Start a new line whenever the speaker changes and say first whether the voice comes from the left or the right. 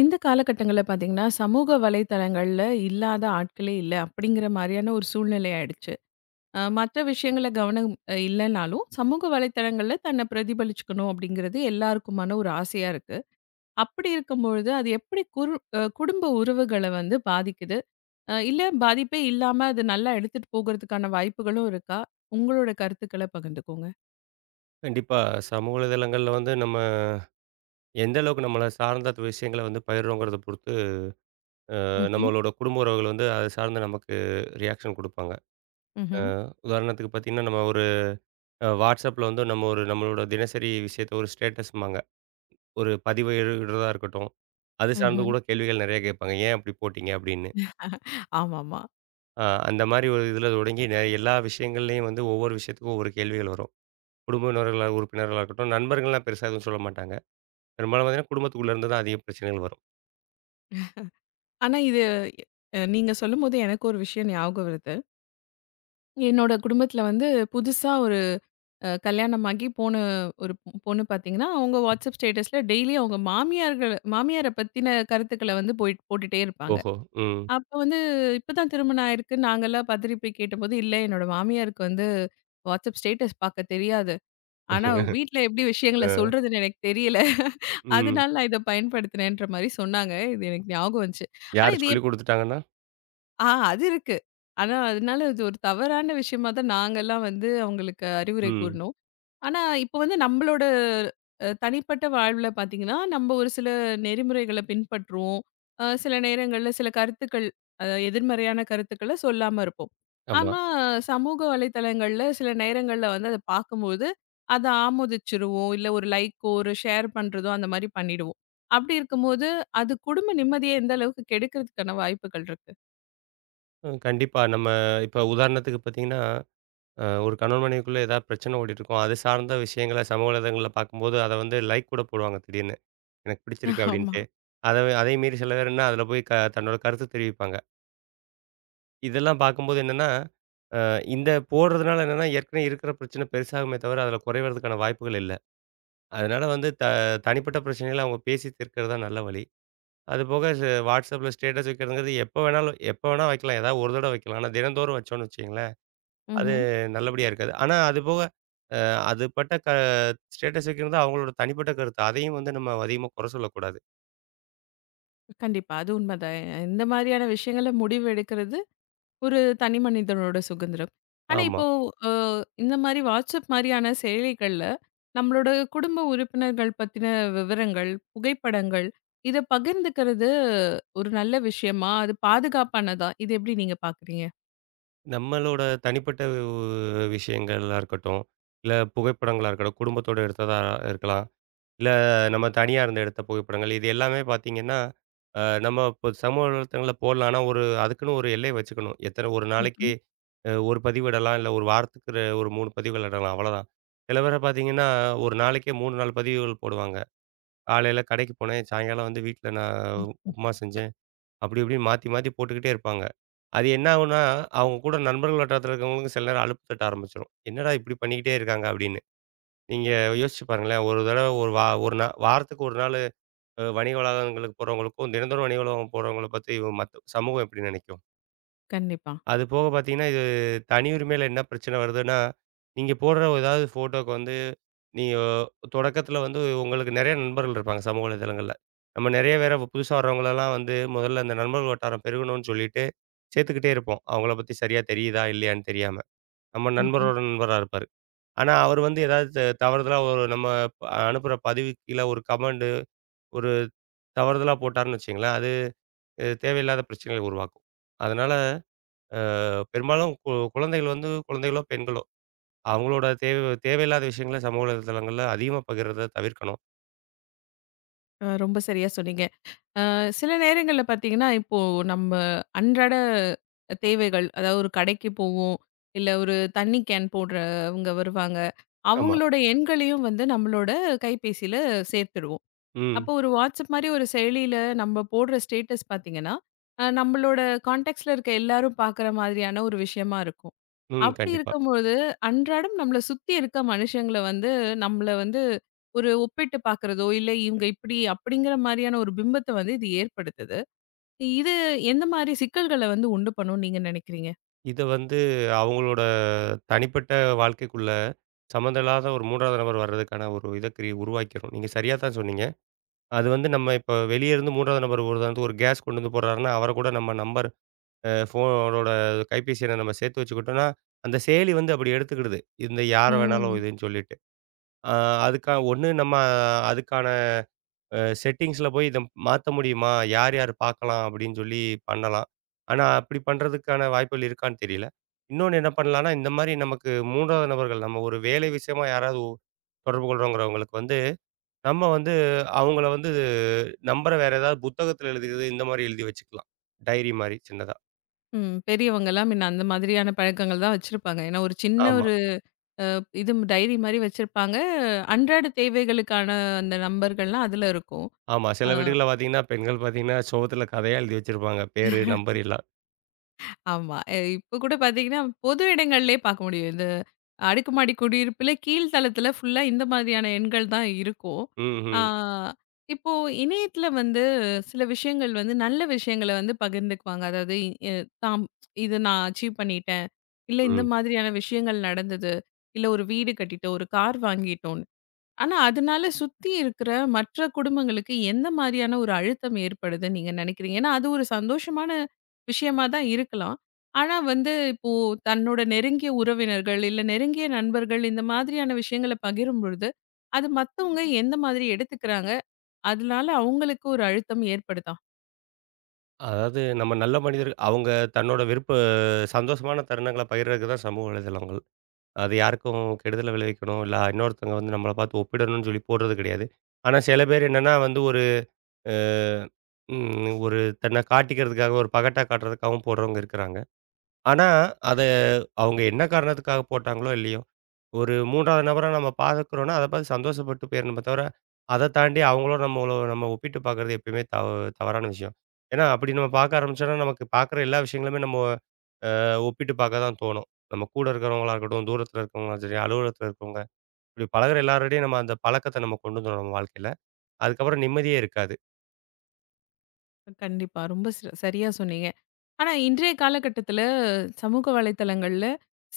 left: இந்த காலகட்டங்கள்ல பார்த்தீங்கன்னா, சமூக வலைதளங்கள்ல இல்லாத ஆட்களே இல்ல. அப்படிங்கிற மாரியான ஒரு சூழ்நிலை ஆயிடுச்சு. மத்த விஷயங்கள்ல கவனம் இல்லனாலும், சமூக வலைத்தளங்கள்ல தன்ன பிரதிபலிச்சுக்கணும் அப்படிங்கிறது எல்லாருக்குமான ஒரு ஆசையா இருக்கு. அப்படி இருக்கும்பொழுது, அது எப்படி குரு அ குடும்ப உறவுகள வந்து பாதிக்குது? இல்ல பாதிப்பே இல்லாம அது நல்லா எடுத்துட்டு போகறதுக்கான வாய்ப்புகளும் இருக்கா? உங்களோட கருத்துக்கள பகிர்ந்துக்கோங்க.
right: கண்டிப்பா. சமூக வலைதளங்கள்ல வந்து நம்ம எந்த அளவுக்கு நம்மள சார்ந்த விஷயங்கள வந்து பகிர்றோங்கிறத பொறுத்து,
left: ம்ஹ்ம்.
right: நம்மளோட குடும்ப உறவுகள் வந்து அத சார்ந்து நமக்கு ரியாக்ஷன் குடுப்பாங்க.
left: ம்ஹ்ம்.
right: உதாரணத்துக்கு பார்த்தீங்கன்னா, நம்ம ஒரு WhatsAppல வந்து நம்ம ஒரு நம்மளோட தினசரி விஷயத்த ஒரு ஸ்டேட்டஸ்ம்பாங்க. ஒரு பதிவு இடுறதா இருக்கட்டும், அது சார்ந்து
left: ம்ஹ்ம்.
right: கூட கேள்விகள் நெறைய கேட்பாங்க. "ஏன் அப்படி போட்டீங்க?" அப்படின்னு.
left: ஆமாமா.
right: அ அந்த மாரி ஒரு இதில தொடங்கி எல்லா விஷயங்கள்லயும் வந்து ஒவ்வொரு விஷயத்துக்கும் ஒவ்வொரு கேள்விகள் வரும். குடும்ப உறவினர்களா உறுப்பினர்களா இருக்கட்டும், நண்பர்கள்லாம் பெருசா எதுவும் சொல்ல மாட்டாங்க. பெரும்பாலும் பார்த்தீங்கன்னா, குடும்பத்துக்குள்ள இருந்து தான் அதிக பிரச்சனைகள் வரும்.
left: ஆனா இது எ நீங்க சொல்லும்போது எனக்கு ஒரு விஷயம் ஞாபகம் வருது. என்னோட குடும்பத்துல வந்து புதுசா ஒரு கல்யாணமாகி போன ஒரு பொண்ணு பார்த்தீங்கன்னா, அவங்க வாட்ஸ்அப் ஸ்டேட்டஸ்ல டெய்லி அவங்க மாமியார்கள் மாமியார பத்தின கருத்துக்கள வந்து போட்டுட்டே இருப்பாங்க.
right: ஓஹோ! ம்.
left: அப்ப வந்து இப்பதான் திருமணம் ஆயிருக்கு. நாங்கலாம் பதறி போய் கேட்டபோது, "இல்ல என்னோட மாமியாருக்கு வந்து வாட்ஸ்அப் ஸ்டேட்டஸ் பார்க்க தெரியாது. ஆனா அவங்க வீட்ல எப்படி விஷயங்கள
right: அ,
left: சொல்றதுன்னு எனக்கு தெரியல.
right: ம்.
left: அதனால நான் இத பயன்படுத்தினேன்ற" மாரி சொன்னாங்க. இது எனக்கு ஞாபகம் வந்துச்சு. ஆனா
right: யாரு
left: இது
right: சொல்லிக் குடுத்துட்டாங்கன்னா
left: ஆ அது இருக்கு. ஆனா, அதனால அது ஒரு தவறான விஷயமா தான் நாங்கலாம் வந்து அவங்களுக்கு அறிவுரை
right: ம்.
left: கூறினோம். ஆனா, இப்போ வந்து நம்மளோட தனிப்பட்ட வாழ்வுல பார்த்தீங்கன்னா, நம்ம ஒரு சில நெறிமுறைகள பின்பற்றுவோம். சில நேரங்கள்ல சில கருத்துக்கள் எதிர்மறையான கருத்துக்கள சொல்லாம இருப்போம்.
right: ஆமா.
left: ஆனா, சமூக வலைதளங்கள்ல சில நேரங்கள்ல வந்து அத பார்க்கும்போது, அத ஆமோதிச்சுருவோம். இல்ல ஒரு லைக்கோ, ஒரு ஷேர் பண்றதோ அந்த மாரி பண்ணிடுவோம். அப்படி இருக்கும்போது, அது குடும்ப நிம்மதிய எந்த அளவுக்கு கெடுக்கிறதுக்கான வாய்ப்புகள் இருக்கு?
right: கண்டிப்பா. நம்ம இப்ப உதாரணத்துக்கு பார்த்தீங்கன்னா, ஒரு கணவன் மனைவிக்குள்ள ஏதாவது பிரச்சனை ஓடிட்டுருக்கும். அது சார்ந்த விஷயங்கள சமூக வலைதளங்கள்ல பார்க்கும்போது, அத வந்து லைக் கூட போடுவாங்க திடீர்னு. எனக்கு பிடிச்சிருக்கு
left: ஆமா.
right: அப்படின்ட்டு. அத அதையும் மீறி சில பேர் என்ன, அதில போய் தன்னோட கருத்து தெரிவிப்பாங்க. இதெல்லாம் பார்க்கும்போது என்னன்னா, இந்த போடுறதுனால என்னன்னா, ஏற்கனவே இருக்கிற பிரச்சனை பெருசாகுமே தவிர, அதில குறைவதற்கான வாய்ப்புகள் இல்ல. அதனால வந்து தனிப்பட்ட பிரச்சனைகள அவங்க பேசி தீர்க்கிறது தான் நல்ல வழி. அது போக WhatsAppல ஸ்டேட்டஸ் வைக்கிறதுங்கிறது எப்போ வேணாலும் எப்போ வேணா வைக்கலாம். ஏதாவது ஒரு தடவ வைக்கலாம். ஆனா தினந்தோறும் வச்சோம்னு வச்சுக்கங்களேன், அது
left: ம்ஹ்ம்.
right: நல்லபடியா இருக்காது. ஆனா அது போக அ அதுபட்ட க ஸ்டேட்டஸ் வைக்கிறது அவங்களோட தனிப்பட்ட கருத்து. அதையும் வந்து நம்ம அதிகமா குறை சொல்லக்கூடாது.
left: கண்டிப்பா. அது உண்மதான். இந்த மாதிரியான விஷயங்கள்ல முடிவு எடுக்கிறது ஒரு தனி மனிதனோட சுதந்திரம். ஆனா
right: ஆமா.
left: இப்போ அ இந்த மாரி வாட்ஸ்அப் மாரியான செயலிகள்ல நம்மளோட குடும்ப உறுப்பினர்கள் பத்தின விவரங்கள், புகைப்படங்கள் இத பகிர்ந்துக்கிறது ஒரு நல்ல விஷயமா? அது பாதுகாப்பானதா? இது எப்படி நீங்க பார்க்குறீங்க?
right: நம்மளோட தனிப்பட்ட விஷயங்களா இருக்கட்டும், இல்ல புகைப்படங்களா இருக்கட்டும், குடும்பத்தோட எடுத்ததா இருக்கலாம். இல்ல நம்ம தனியா இருந்து எடுத்த புகைப்படங்கள். இது எல்லாமே பார்த்தீங்கன்னா, நம்ம இப்போ சமூக வலைத்தளங்கள்ல போடலாம். ஆனா, ஒரு அதுக்குன்னு ஒரு எல்லை வச்சுக்கணும். எத்தன ஒரு நாளைக்கு
left: ம்ஹ்ம்.
right: 1 பதிவு இடலாம். இல்ல ஒரு வாரத்துக்கு ஒரு 3 பதிவுகள் இடலாம். அவ்வளோதான். சில பேர பார்த்தீங்கன்னா, ஒரு நாளைக்கே 3, 4 பதிவுகள் போடுவாங்க. காலையில கடைக்கு போனேன், சாயங்காலம் வந்து வீட்ல நான்
left: ம்.
right: உப்புமா செஞ்சேன். அப்படி இப்படின்னு மாத்தி மாத்தி போட்டுக்கிட்டே இருப்பாங்க. அது என்ன ஆகும்னா, அவங்க கூட நண்பர்கள் வட்டாரத்தில இருக்கிறவங்களுக்கு சில நேரம் அலுப்பு தட்ட ஆரம்பிச்சுரும். என்னடா இப்படி பண்ணிக்கிட்டே இருக்காங்க அப்படின்னு. நீங்க யோசிச்சு பாருங்களேன். ஒரு தடவ ஒரு வா ஒரு நா வாரத்துக்கு ஒரு நாளு வணிக வளாகங்களுக்கு போறவங்களுக்கும், தினந்தோறும் வணிக வளாகம் போறவங்கள பத்தி இவ மத்த சமூகம் எப்படி நினைக்கும்?
left: கண்டிப்பா.
right: அது போக பார்த்தீங்கன்னா, இது தனி உரிமையில என்ன பிரச்சனை வருதுன்னா, நீங்க போடுற ஏதாவது ஃபோட்டோக்கு வந்து நீங்க தொடக்கத்தில வந்து உங்களுக்கு நெறைய நண்பர்கள் இருப்பாங்க சமூக வலைதளங்கள்ல. நம்ம நெறைய பேர புதுசா வர்றவங்களலாம் வந்து முதல்ல அந்த நண்பர்கள் வட்டாரம் பெருகணும்னு சொல்லிட்டு சேர்த்துக்கிட்டே இருப்போம். அவங்கள பத்தி சரியா தெரியுதா? இல்லையான்னு தெரியாம. நம்ம
left: ம்ஹ்ம்.
right: நண்பரோட நண்பரா இருப்பாரு. ஆனா, அவரு வந்து ஏதாவது தவறுதலா ஒரு நம்ம அனுப்புற பதிவுக்கு கீழ ஒரு கமெண்ட் ஒரு தவறுதலா போட்டார்ன்னு வச்சுக்கங்களேன், அது தேவையில்லாத பிரச்சனைகள உருவாக்கும். அதனால பெரும்பாலும் குழந்தைகள் வந்து குழந்தைகளோ, பெண்களோ அவங்களோட தேவையில்லாத விஷயங்கள சமூக வலைதளங்கள்ல அதிகமா பகிர்றத தவிர்க்கணும்.
left: ரொம்ப சரியா சொன்னீங்க. சில நேரங்கள்ல பார்த்தீங்கன்னா, இப்போ நம்ம அன்றாட தேவைகள், அதாவது ஒரு கடைக்கு போவோம். இல்ல ஒரு தண்ணி கேன் போடுறவங்க வருவாங்க.
right: ஆமா.
left: அவங்களோட எண்களையும் வந்து நம்மளோட கைபேசியில சேர்த்துடுவோம்.
right: ம்.
left: அப்போ ஒரு வாட்ஸ்அப் மாரி ஒரு செயலியில நம்ம போடுற ஸ்டேட்டஸ் பார்த்தீங்கன்னா, நம்மளோட கான்டாக்ட்ஸ்ல இருக்க எல்லாரும் பார்க்குற மாதிரியான ஒரு விஷயமா இருக்கும்.
right: ம்.
left: அப்படி
right: கண்டிப்பா.
left: இருக்கும்போது, அன்றாடம் நம்மள சுத்தி இருக்க மனுஷங்கள வந்து, நம்மள வந்து ஒரு ஒப்பிட்டு பார்க்குறதோ, இல்ல இவங்க இப்படி அப்படிங்கிற மாரியான ஒரு பிம்பத்த வந்து இது ஏற்படுத்துது. இது எந்த மாரி சிக்கல்கள வந்து உண்டு பண்ணும்னு நீங்க நினைக்கிறீங்க?
right: இத வந்து அவங்களோட தனிப்பட்ட வாழ்க்கைக்குள்ள சம்மந்தம் இல்லாத ஒரு 3வது நபர் வர்றதுக்கான ஒரு இத கிரி உருவாக்கிரும். நீங்க சரியா தான் சொன்னீங்க. அது வந்து நம்ம இப்போ வெளிய இருந்து 3வது நபர் உதாரணத்துக்கு ஒரு கேஸ் கொண்டு வந்து போடுறாருன்னா, அவர கூட நம்ம நம்பர் அ ஃபோனோட கைபேசி எண்ண நம்ம சேர்த்து வச்சுக்கிட்டோம்னா, அந்த செயலி வந்து அப்படி எடுத்துக்கிடுது. இந்த யார் வேணாலும்
left: ம்.
right: இதுன்னு சொல்லிட்டு. அ அதுக்கா ஒண்ணு நம்ம அதுக்கான செட்டிங்ஸ்ல போய் இத மாத்த முடியுமா? யார் யார் பார்க்கலாம் அப்படின்னு சொல்லி பண்ணலாம். ஆனா அப்படி பண்றதுக்கான வாய்ப்புகள் இருக்கான்னு தெரியல. இன்னொன்னு என்ன பண்ணலாம்னா, இந்த மாரி நமக்கு 3வது நபர்கள் நம்ம ஒரு வேலை விஷயமா யாராவது தொடர்பு கொள்றோங்கிறவங்களுக்கு வந்து நம்ம வந்து அவங்கள வந்து நம்புற வேற ஏதாவது புத்தகத்துல எழுதியது, இந்த மாரி எழுதி வச்சுக்கலாம். டைரி மாரி சின்னதா.
left: ம். பெரியவங்கலாம் முன்ன அந்த மாதிரியான பழக்கங்கள் தான் வச்சிருப்பாங்க. ஏன்னா ஒரு சின்ன
right: ஆமா,
left: இது டைரி மாரி வச்சிருப்பாங்க. அன்றாட தேவைகளுக்கான அந்த நம்பர்கள்லாம் அதுல இருக்கும்.
right: ஆமா.
left: அ
right: சில வீடுகள்ல பார்த்தீங்கன்னா, பெண்கள் பார்த்தீங்கன்னா, சுவத்துல கதையா எழுதி வச்சிருப்பாங்க. பேரு, நம்பர் எல்லாம்.
left: ஆமா. இப்ப கூட பாத்தீங்கன்னா, பொது இடங்கள்லயே பாக்க முடியும். இந்த அடுக்குமாடி குடியிருப்புல கீழ் தளத்துல ஃபுல்லா இந்த மாதிரியான எண்கள் தான் இருக்கும். ஆ
right: ம்ஹ்ம்.
left: இப்போ இணையத்துல வந்து சில விஷயங்கள் வந்து நல்ல விஷயங்கள வந்து பகிர்ந்துக்குவாங்க. அதாவது எ தாம் "இது நான் அச்சீவ் பண்ணிட்டேன்", இல்ல
right: ம்.
left: "இந்த மாதிரியான விஷயங்கள் நடந்தது", இல்ல "ஒரு வீடு கட்டிட்டோம், ஒரு கார் வாங்கிட்டோம்". ஆனா, அதனால சுத்தி இருக்கிற மற்ற குடும்பங்களுக்கு எந்த மாரியான ஒரு அழுத்தம் ஏற்படுதுன்னு நீங்க நினைக்கிறீங்க? ஏன்னா, அது ஒரு சந்தோஷமான விஷயமா தான் இருக்கலாம். ஆனா வந்து இப்போ தன்னோட நெருங்கிய உறவினர்கள், இல்ல நெருங்கிய நண்பர்கள் இந்த மாதிரியான விஷயங்கள பகிரும் பொழுது, அது மத்தவங்க எந்த மாதிரி எடுத்துக்கிறாங்க? அதனால அவங்களுக்கு ஒரு அழுத்தம் ஏற்படுதா?
right: அதாவது நம்ம நல்ல மனிதர் அவங்க தன்னோட விருப்ப சந்தோஷமான தருணங்கள பகிர்றதுக்கு தான் சமூக வலைதளங்கள். அது யாருக்கும் கெடுதல விளைவிக்கணும், இல்ல இன்னொருத்தவங்க வந்து நம்மள பார்த்து ஒப்பிடணும்னு சொல்லி போடுறது கிடையாது. ஆனா சில பேர் என்னன்னா வந்து ஒரு அ ஒரு தன்னை காட்டிக்கிறதுக்காக, ஒரு பகட்டா காட்டுறதுக்காகவும் போடுறவங்க இருக்கிறாங்க. ஆனா, அத அவங்க என்ன காரணத்துக்காக போட்டாங்களோ, இல்லையோ, ஒரு 3வது நபரா நம்ம பார்க்குறோம்னா, அத பார்த்து சந்தோஷப்பட்டு போயிரணுமே தவிர, அத தாண்டி அவங்களோட நம்மள நம்ம ஒப்பிட்டு பார்க்குறது எப்பயுமே தவறான விஷயம். ஏன்னா, அப்படி நம்ம பார்க்க ஆரம்பிச்சோம்னா, நமக்கு பார்க்குற எல்லா விஷயங்களுமே நம்ம ஒப்பிட்டு பார்க்க தான் தோணும். நம்ம கூட இருக்கிறவங்களா இருக்கட்டும், தூரத்தில இருக்கிறவங்களும் சரி, அலுவலகத்தில இருக்கிறவங்க, இப்படி பழகுற எல்லாரோடையும் நம்ம அந்த பழக்கத்த நம்ம கொண்டு வந்துரும் நம்ம வாழ்க்கையில. அதுக்கப்புறம் நிம்மதியே இருக்காது.
left: கண்டிப்பா. ரொம்ப ஸ் சரியா சொன்னீங்க. ஆனா இன்றைய காலகட்டத்தில சமூக வலைத்தளங்கள்ல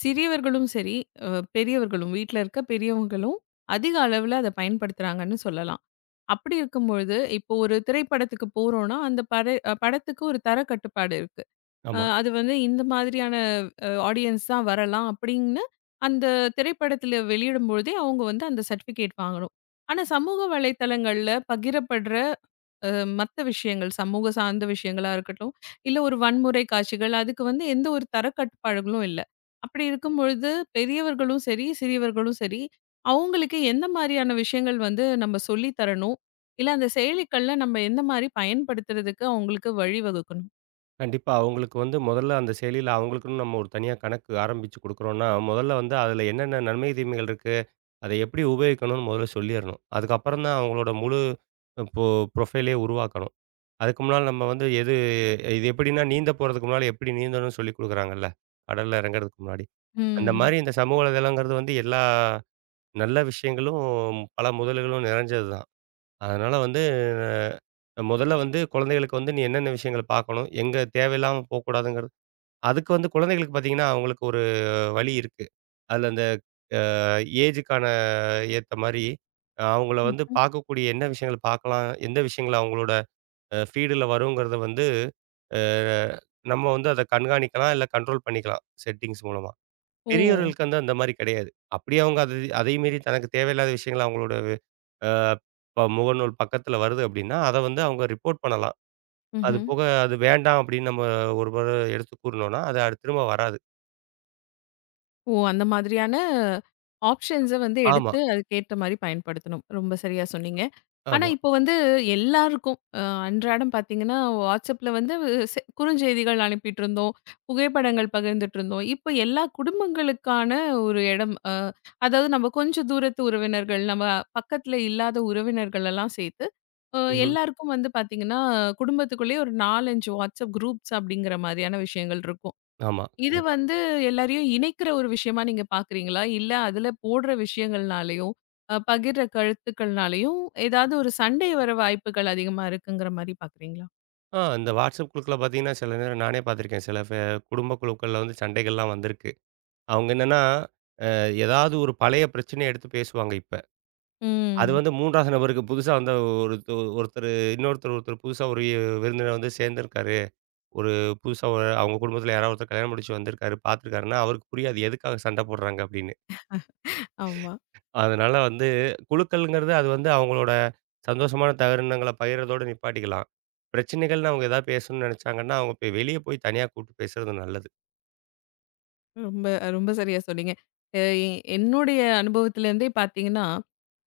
left: சிறியவர்களும் சரி, அ பெரியவர்களும் வீட்ல இருக்க பெரியவங்களும் அதிக அளவுல அத பயன்படுத்துறாங்கன்னு சொல்லலாம். அப்படி இருக்கும்பொழுது, இப்போ ஒரு திரைப்படத்துக்கு போறோம்னா, அந்த பட படத்துக்கு ஒரு தர கட்டுப்பாடு இருக்கு.
right: நம்ம
left: அது வந்து இந்த மாதிரியான ஆடியன்ஸ் தான் வரலாம் அப்படின்னு அந்த திரைப்படத்தில வெளியிடும்பொழுதே அவங்க வந்து அந்த சர்டிஃபிகேட் வாங்கணும். ஆனா சமூக வலைத்தளங்கள்ல பகிரப்படுற மற்ற விஷயங்கள், சமூக சார்ந்த விஷயங்களா இருக்கட்டும், இல்ல ஒரு வன்முறை காட்சிகள், அதுக்கு வந்து எந்த ஒரு தரக்கட்டுப்பாடுகளும் இல்ல. அப்படி இருக்கும் பொழுது பெரியவர்களும் சரி, சிறியவர்களும் சரி, அவங்களுக்கு எந்த மாதிரியான விஷயங்கள் வந்து நம்ம சொல்லி தரணும்? இல்ல அந்த செயலிகள்ல நம்ம எந்த மாரி பயன்படுத்துறதுக்கு அவங்களுக்கு வழிவகுக்கணும்?
right: கண்டிப்பா. அவங்களுக்கு வந்து முதல்ல அந்த செயலியில அவங்களுக்குன்னு நம்ம ஒரு தனியா கணக்கு ஆரம்பிச்சு குடுக்குறோம்னா, முதல்ல வந்து அதில என்னென்ன நன்மை, தீமைகள் இருக்கு, அதை எப்படி உபயோகிக்கணும்னு முதல்ல சொல்லிறணும். அதுக்கப்புறம் தான் அவங்களோட முழு இப்போ ப்ரொஃபைலே உருவாக்கணும். அதுக்கு முன்னால நம்ம வந்து இது எப்படின்னா நீந்த போறதுக்கு முன்னால எப்படி நீந்தணும்னு சொல்லிக் குடுக்குறாங்கல்ல, கடல்ல இறங்குறதுக்கு முன்னாடி. அந்த
left: ம்.
right: மாரி இந்த சமூக வலைதளங்கிறது வந்து எல்லா நல்ல விஷயங்களும், பல முதல்களும் நிறைஞ்சது தான். அதனால வந்து முதல்ல வந்து குழந்தைகளுக்கு வந்து நீ என்னென்ன விஷயங்கள் பார்க்கணும், எங்க தேவையில்லாம போக்கூடாதுங்கிறத அதுக்கு வந்து குழந்தைகளுக்கு பார்த்தீங்கன்னா, அவங்களுக்கு ஒரு வழி இருக்கு. அதுல அந்த ஏஜுக்கான ஏத்த மாரி, அவங்கள வந்து
left: ம்.
right: பார்க்கக்கூடிய என்ன விஷயங்கள் பார்க்கலாம், எந்த விஷயங்கள் அவங்களோட ஃபீடுல வருங்கிறத வந்து, அ நம்ம வந்து அத கண்காணிக்கலாம், இல்ல கண்ட்ரோல் பண்ணிக்கலாம் செட்டிங்ஸ் மூலமா.
left: ஓ!
right: பெரியவர்களுக்கு வந்து அந்த மாரி கிடையாது. அப்படியே அவங்க அது அதை மீறி தனக்கு தேவையில்லாத விஷயங்கள் அவங்களோட அ முகநூல் பக்கத்துல வருது அப்படின்னா, அத வந்து அவங்க ரிப்போர்ட் பண்ணலாம். அது
left: ம்ஹ்ம்.
right: போக அது வேண்டாம் அப்படின்னு நம்ம ஒரு முறை எடுத்து கூறுனோம்னா, அது திரும்ப வராது.
left: ஓ! அந்த மாதிரியான ஆப்ஷன்ஸ வந்து
right: ஆமா,
left: எடுத்து அதுக்கேத்த மாரி பயன்படுத்தணும். ரொம்ப சரியா சொன்னீங்க. ஆனா,
right: ஆமா.
left: இப்போ வந்து எல்லாருக்கும் அன்றாடம் பார்த்தீங்கன்னா, WhatsAppல வந்து குறுஞ்செய்திகள் அனுப்பிட்டுருந்தோம். புகைப்படங்கள் பகிர்ந்துட்டுருந்தோம். இப்போ எல்லா குடும்பங்களுக்கான ஒரு இடம், அதாவது நம்ம கொஞ்சம் தூரத்து உறவினர்கள், நம்ம பக்கத்துல இல்லாத உறவினர்கள் எல்லாம் சேர்த்து, அ
right: ம்ஹ்ம்.
left: எல்லாருக்கும் வந்து பார்த்தீங்கன்னா, குடும்பத்துக்குள்ளேயே ஒரு 4, 5 WhatsApp குரூப்ஸ் அப்படிங்கிற மாதிரியான விஷயங்கள் இருக்கும்.
right: ஆமா,
left: இது
right: கண்டிப்பா.
left: வந்து எல்லாரையும் இணைக்கிற ஒரு விஷயமா நீங்க பார்க்குறீங்களா? இல்ல அதுல போடுற விஷயங்கள்னாலயும், பகிர்ற கருத்துக்கள்னாலயும் ஏதாவது ஒரு சண்டை வர வாய்ப்புகள் அதிகமா இருக்குங்கிற மாரி பார்க்குறீங்களா?
right: இந்த WhatsApp குழுக்கள பார்த்தீங்கன்னா, சில நேரம் நானே பார்த்துருக்கேன். சில குடும்ப குழுக்கள்ல வந்து சண்டைகள்லாம் வந்திருக்கு. அவங்க என்னன்னா, ஏதாவது ஒரு பழைய பிரச்சனைய எடுத்து பேசுவாங்க இப்ப. அது
left: ம்.
right: வந்து 3வது நபருக்கு புதுசா வந்த ஒருத்த ஒருத்தரு ஒருத்தர் புதுசா ஒரு விருந்தினர் வந்து சேர்ந்திருக்காரு. ஒரு புதுசா ஒரு அவங்க குடும்பத்தில யாராவது ஒருத்தர் கல்யாணம் முடிச்சு வந்திருக்காரு, பார்த்துருக்காருன்னா அவருக்கு புரியாது எதுக்காக சண்டை போடுறாங்க அப்படின்னு.
left: ஆமா.
right: அதனால வந்து குழுக்கள்ங்கிறது அது வந்து அவங்களோட சந்தோஷமான தருணங்கள பகிர்றதோட நிப்பாட்டிக்கலாம். பிரச்சனைகள்னு அவங்க ஏதாவது பேசணும்னு நெனைச்சாங்கன்னா, அவங்க போய் வெளிய போய் தனியா கூப்ட்டு பேசுறது நல்லது.
left: ரொம்ப ரொம்ப சரியா சொன்னீங்க. அ எ என்னுடைய அனுபவத்திலேருந்தே பார்த்தீங்கன்னா,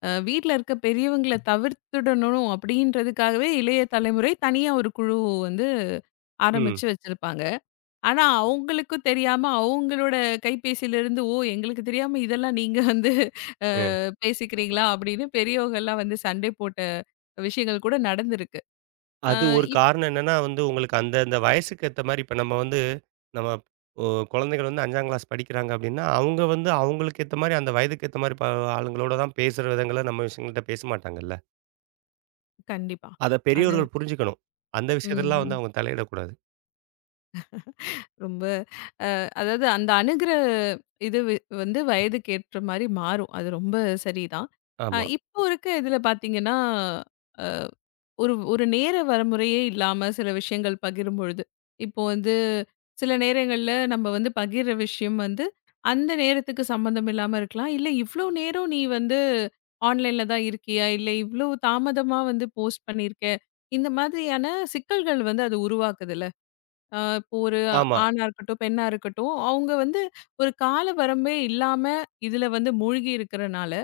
left: வீட்ல இருக்க பெரியவங்கள தவிர்த்துடணும் அப்படின்றதுக்காகவே இளைய தலைமுறை தனியா ஒரு குழு வந்து
right: ம்.
left: ஆரம்பிச்சு வச்சிருப்பாங்க. ஆனா, அவங்களுக்கும் தெரியாம அவங்களோட கைபேசியிலருந்து, "ஓ! எங்களுக்கு தெரியாம இதெல்லாம் நீங்க வந்து
right: அ.
left: பேசிக்கிறீங்களா?" அப்படின்னு பெரியவங்கலாம் வந்து சண்டை போட்ட விஷயங்கள் கூட நடந்திருக்கு. அ
right: அது ஒரு
left: இப்
right: காரணம் என்னன்னா வந்து உங்களுக்கு அந்த அந்த வயசுக்கு ஏத்த மாரி இப்ப நம்ம வந்து நம்ம ஒ குழந்தைகள் வந்து 5ஆம் கிளாஸ் படிக்கிறாங்க அப்டின்னா, அவங்க வந்து அவங்களுக்கு ஏத்த மாரி அந்த வயதுக்கு ஏத்த மாரி ஆளுங்களோட தான் பேசுற விதங்கள நம்ம விஷயங்கள்ட்ட பேச மாட்டாங்கல்ல.
left: கண்டிப்பா.
right: அத
left: அது
right: பெரியவர்கள் புரிஞ்சுக்கணும். அந்த
left: ம்,
right: விஷயத்தலாம் வந்து
left: ம்.
right: அவங்க தலையிடக்கூடாது.
left: ரொம்ப அதாவது அந்த அணுகுற இது வந்து வயதுக்கு ஏற்ற மாரி மாறும். அது ரொம்ப சரிதான்.
right: ஆமா.
left: இப்போ இருக்க இதில பார்த்தீங்கன்னா ஒரு ஒரு நேர வரமுறையே இல்லாம சில விஷயங்கள் பகிரும்பொழுது, இப்போ வந்து சில நேரங்கள்ல நம்ம வந்து பகிர்ற விஷயம் வந்து, அந்த நேரத்துக்கு சம்மந்தம் இல்லாம இருக்கலாம். இல்ல இவ்ளோ நேரம் நீ வந்து ஆன்லைன்ல தான் இருக்கியா? இல்ல இவ்ளோ தாமதமா வந்து போஸ்ட் பண்ணியிருக்க. இந்த மாதிரியான சிக்கல்கள் வந்து அது உருவாக்குதுல்ல. இப்போ ஒரு
right: ஆமா.
left: ஆணா இருக்கட்டும், பெண்ணா இருக்கட்டும், அவங்க வந்து ஒரு கால வரம்பே இல்லாம இதுல வந்து மூழ்கி இருக்கிறனால,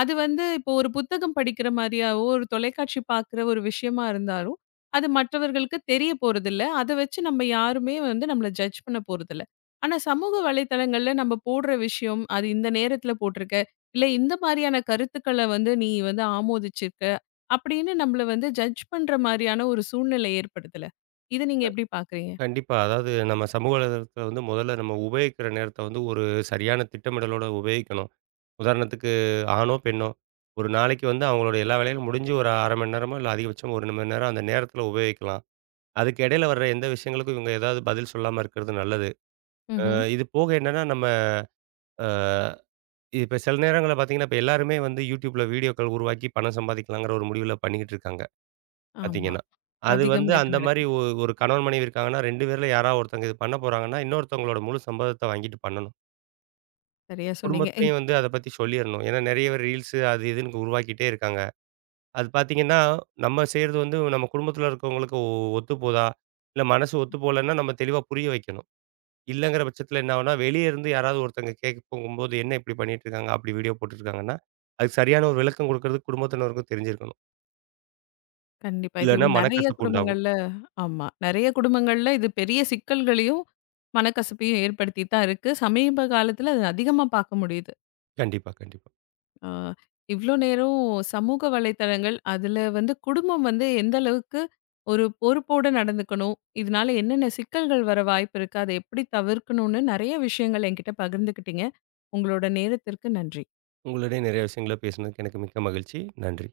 left: அது வந்து இப்போ ஒரு புத்தகம் படிக்கிற மாரியாவோ, ஒரு தொலைக்காட்சி பார்க்குற ஒரு விஷயமா இருந்தாலும், அது மற்றவர்களுக்கு தெரிய போறதில்ல. அத வச்சு நம்ம யாருமே வந்து நம்மள ஜட்ஜ் பண்ண போறதில்ல. ஆனா சமூக வலைதளங்கள்ல நம்ம போடுற விஷயம், அது இந்த நேரத்தில போட்டிருக்க, இல்ல இந்த மாரியான கருத்துக்கள வந்து நீ வந்து ஆமோதிச்சிருக்க, அப்படின்னு நம்மள வந்து ஜட்ஜ் பண்ற மாரியான ஒரு சூழ்நிலை ஏற்படுதுல. இத நீங்க எப்படி பார்க்குறீங்க?
right: கண்டிப்பா. அதாவது நம்ம சமூக வலைதளத்தில வந்து முதல்ல நம்ம உபயோகிக்கிற நேரத்த வந்து ஒரு சரியான திட்டமிடலோட உபயோகிக்கணும். உதாரணத்துக்கு ஆணோ, பெண்ணோ ஒரு நாளைக்கு வந்து அவங்களோட எல்லா வேலைகளும் முடிஞ்சு ஒரு 1/2 மணி நேரமோ, இல்ல அதிகபட்சம் 1 மணி நேரம் அந்த நேரத்தில உபயோகிக்கலாம். அதுக்கு இடையில வர்ற எந்த விஷயங்களுக்கும் இவங்க ஏதாவது பதில் சொல்லாம இருக்கிறது நல்லது. அ
left: ம்ஹ்ம்.
right: இது போக என்னன்னா நம்ம அ இப்ப சில நேரங்கள்ல பார்த்தீங்கன்னா, இப்ப எல்லாருமே வந்து YouTubeல வீடியோக்கள் உருவாக்கி பணம் சம்பாதிக்கலாங்கிற ஒரு முடிவுல பண்ணிக்கிட்டு இருக்காங்க.
left: ஆமா.
right: பார்த்தீங்கன்னா. அது
left: அதிகமா
right: வந்து அந்த
left: இது
right: மாரி
left: நடக்குது.
right: ஒரு கணவன், மனைவி இருக்காங்கன்னா, 2 பேர்ல யாராவது ஒருத்தவங்க இது பண்ண போறாங்கன்னா, இன்னொருத்தவங்களோட முழு சம்மதத்த வாங்கிட்டு பண்ணணும்.
left: சரியா சொன்னீங்க.
right: குடும்பத்திலயும் வந்து அத பத்தி சொல்லிறணும். ஏன்னா நெறைய பேர் ரீல்ஸு அது இதுன்னு உருவாக்கிட்டே இருக்காங்க. அது பார்த்தீங்கன்னா, நம்ம செய்றது வந்து நம்ம குடும்பத்தில இருக்கவங்களுக்கு ஒத்து போதா? இல்ல மனசு ஒத்து போலன்னா, நம்ம தெளிவா புரிய வைக்கணும். இல்லங்கிற பட்சத்தில என்ன ஆகும்னா, வெளிய இருந்து யாராவது ஒருத்தங்க கேட்க போகும்போது, "என்ன இப்படி பண்ணிட்டுருக்காங்க? அப்படி வீடியோ போட்டுட்டுருக்காங்கன்னா" அதுக்கு சரியான ஒரு விளக்கம் குடுக்கறதுக்கு குடும்பத்தினருக்கும் தெரிஞ்சிருக்கணும்.
left: கண்டிப்பா. இது
right: இல்லன்னா
left: நெறைய
right: மனக்கசப்பு உண்டாகும்.
left: குடும்பங்கள்ல ஆமா. நெறைய குடும்பங்கள்ல இது பெரிய சிக்கல்களையும், மனக்கசப்பையும் ஏற்படுத்திட்டு தான் இருக்கு. சமீப காலத்துல அது அதிகமா பார்க்க முடியுது.
right: கண்டிப்பா, கண்டிப்பா.
left: அ இவ்ளோ நேரம் சமூக வலைத்தளங்கள், அதுல வந்து குடும்பம் வந்து எந்த அளவுக்கு ஒரு பொறுப்போட நடந்துக்கணும், இதனால என்னென்ன சிக்கல்கள் வர வாய்ப்பு இருக்கு, அத எப்படி தவிர்க்கணும்னு நெறைய விஷயங்கள் என்கிட்ட பகிர்ந்துக்கிட்டீங்க. உங்களோட நேரத்திற்கு நன்றி.
right: உங்களுடைய நிறைய விஷயங்கள பேசினதுக்கு எனக்கு மிக்க மகிழ்ச்சி. நன்றி.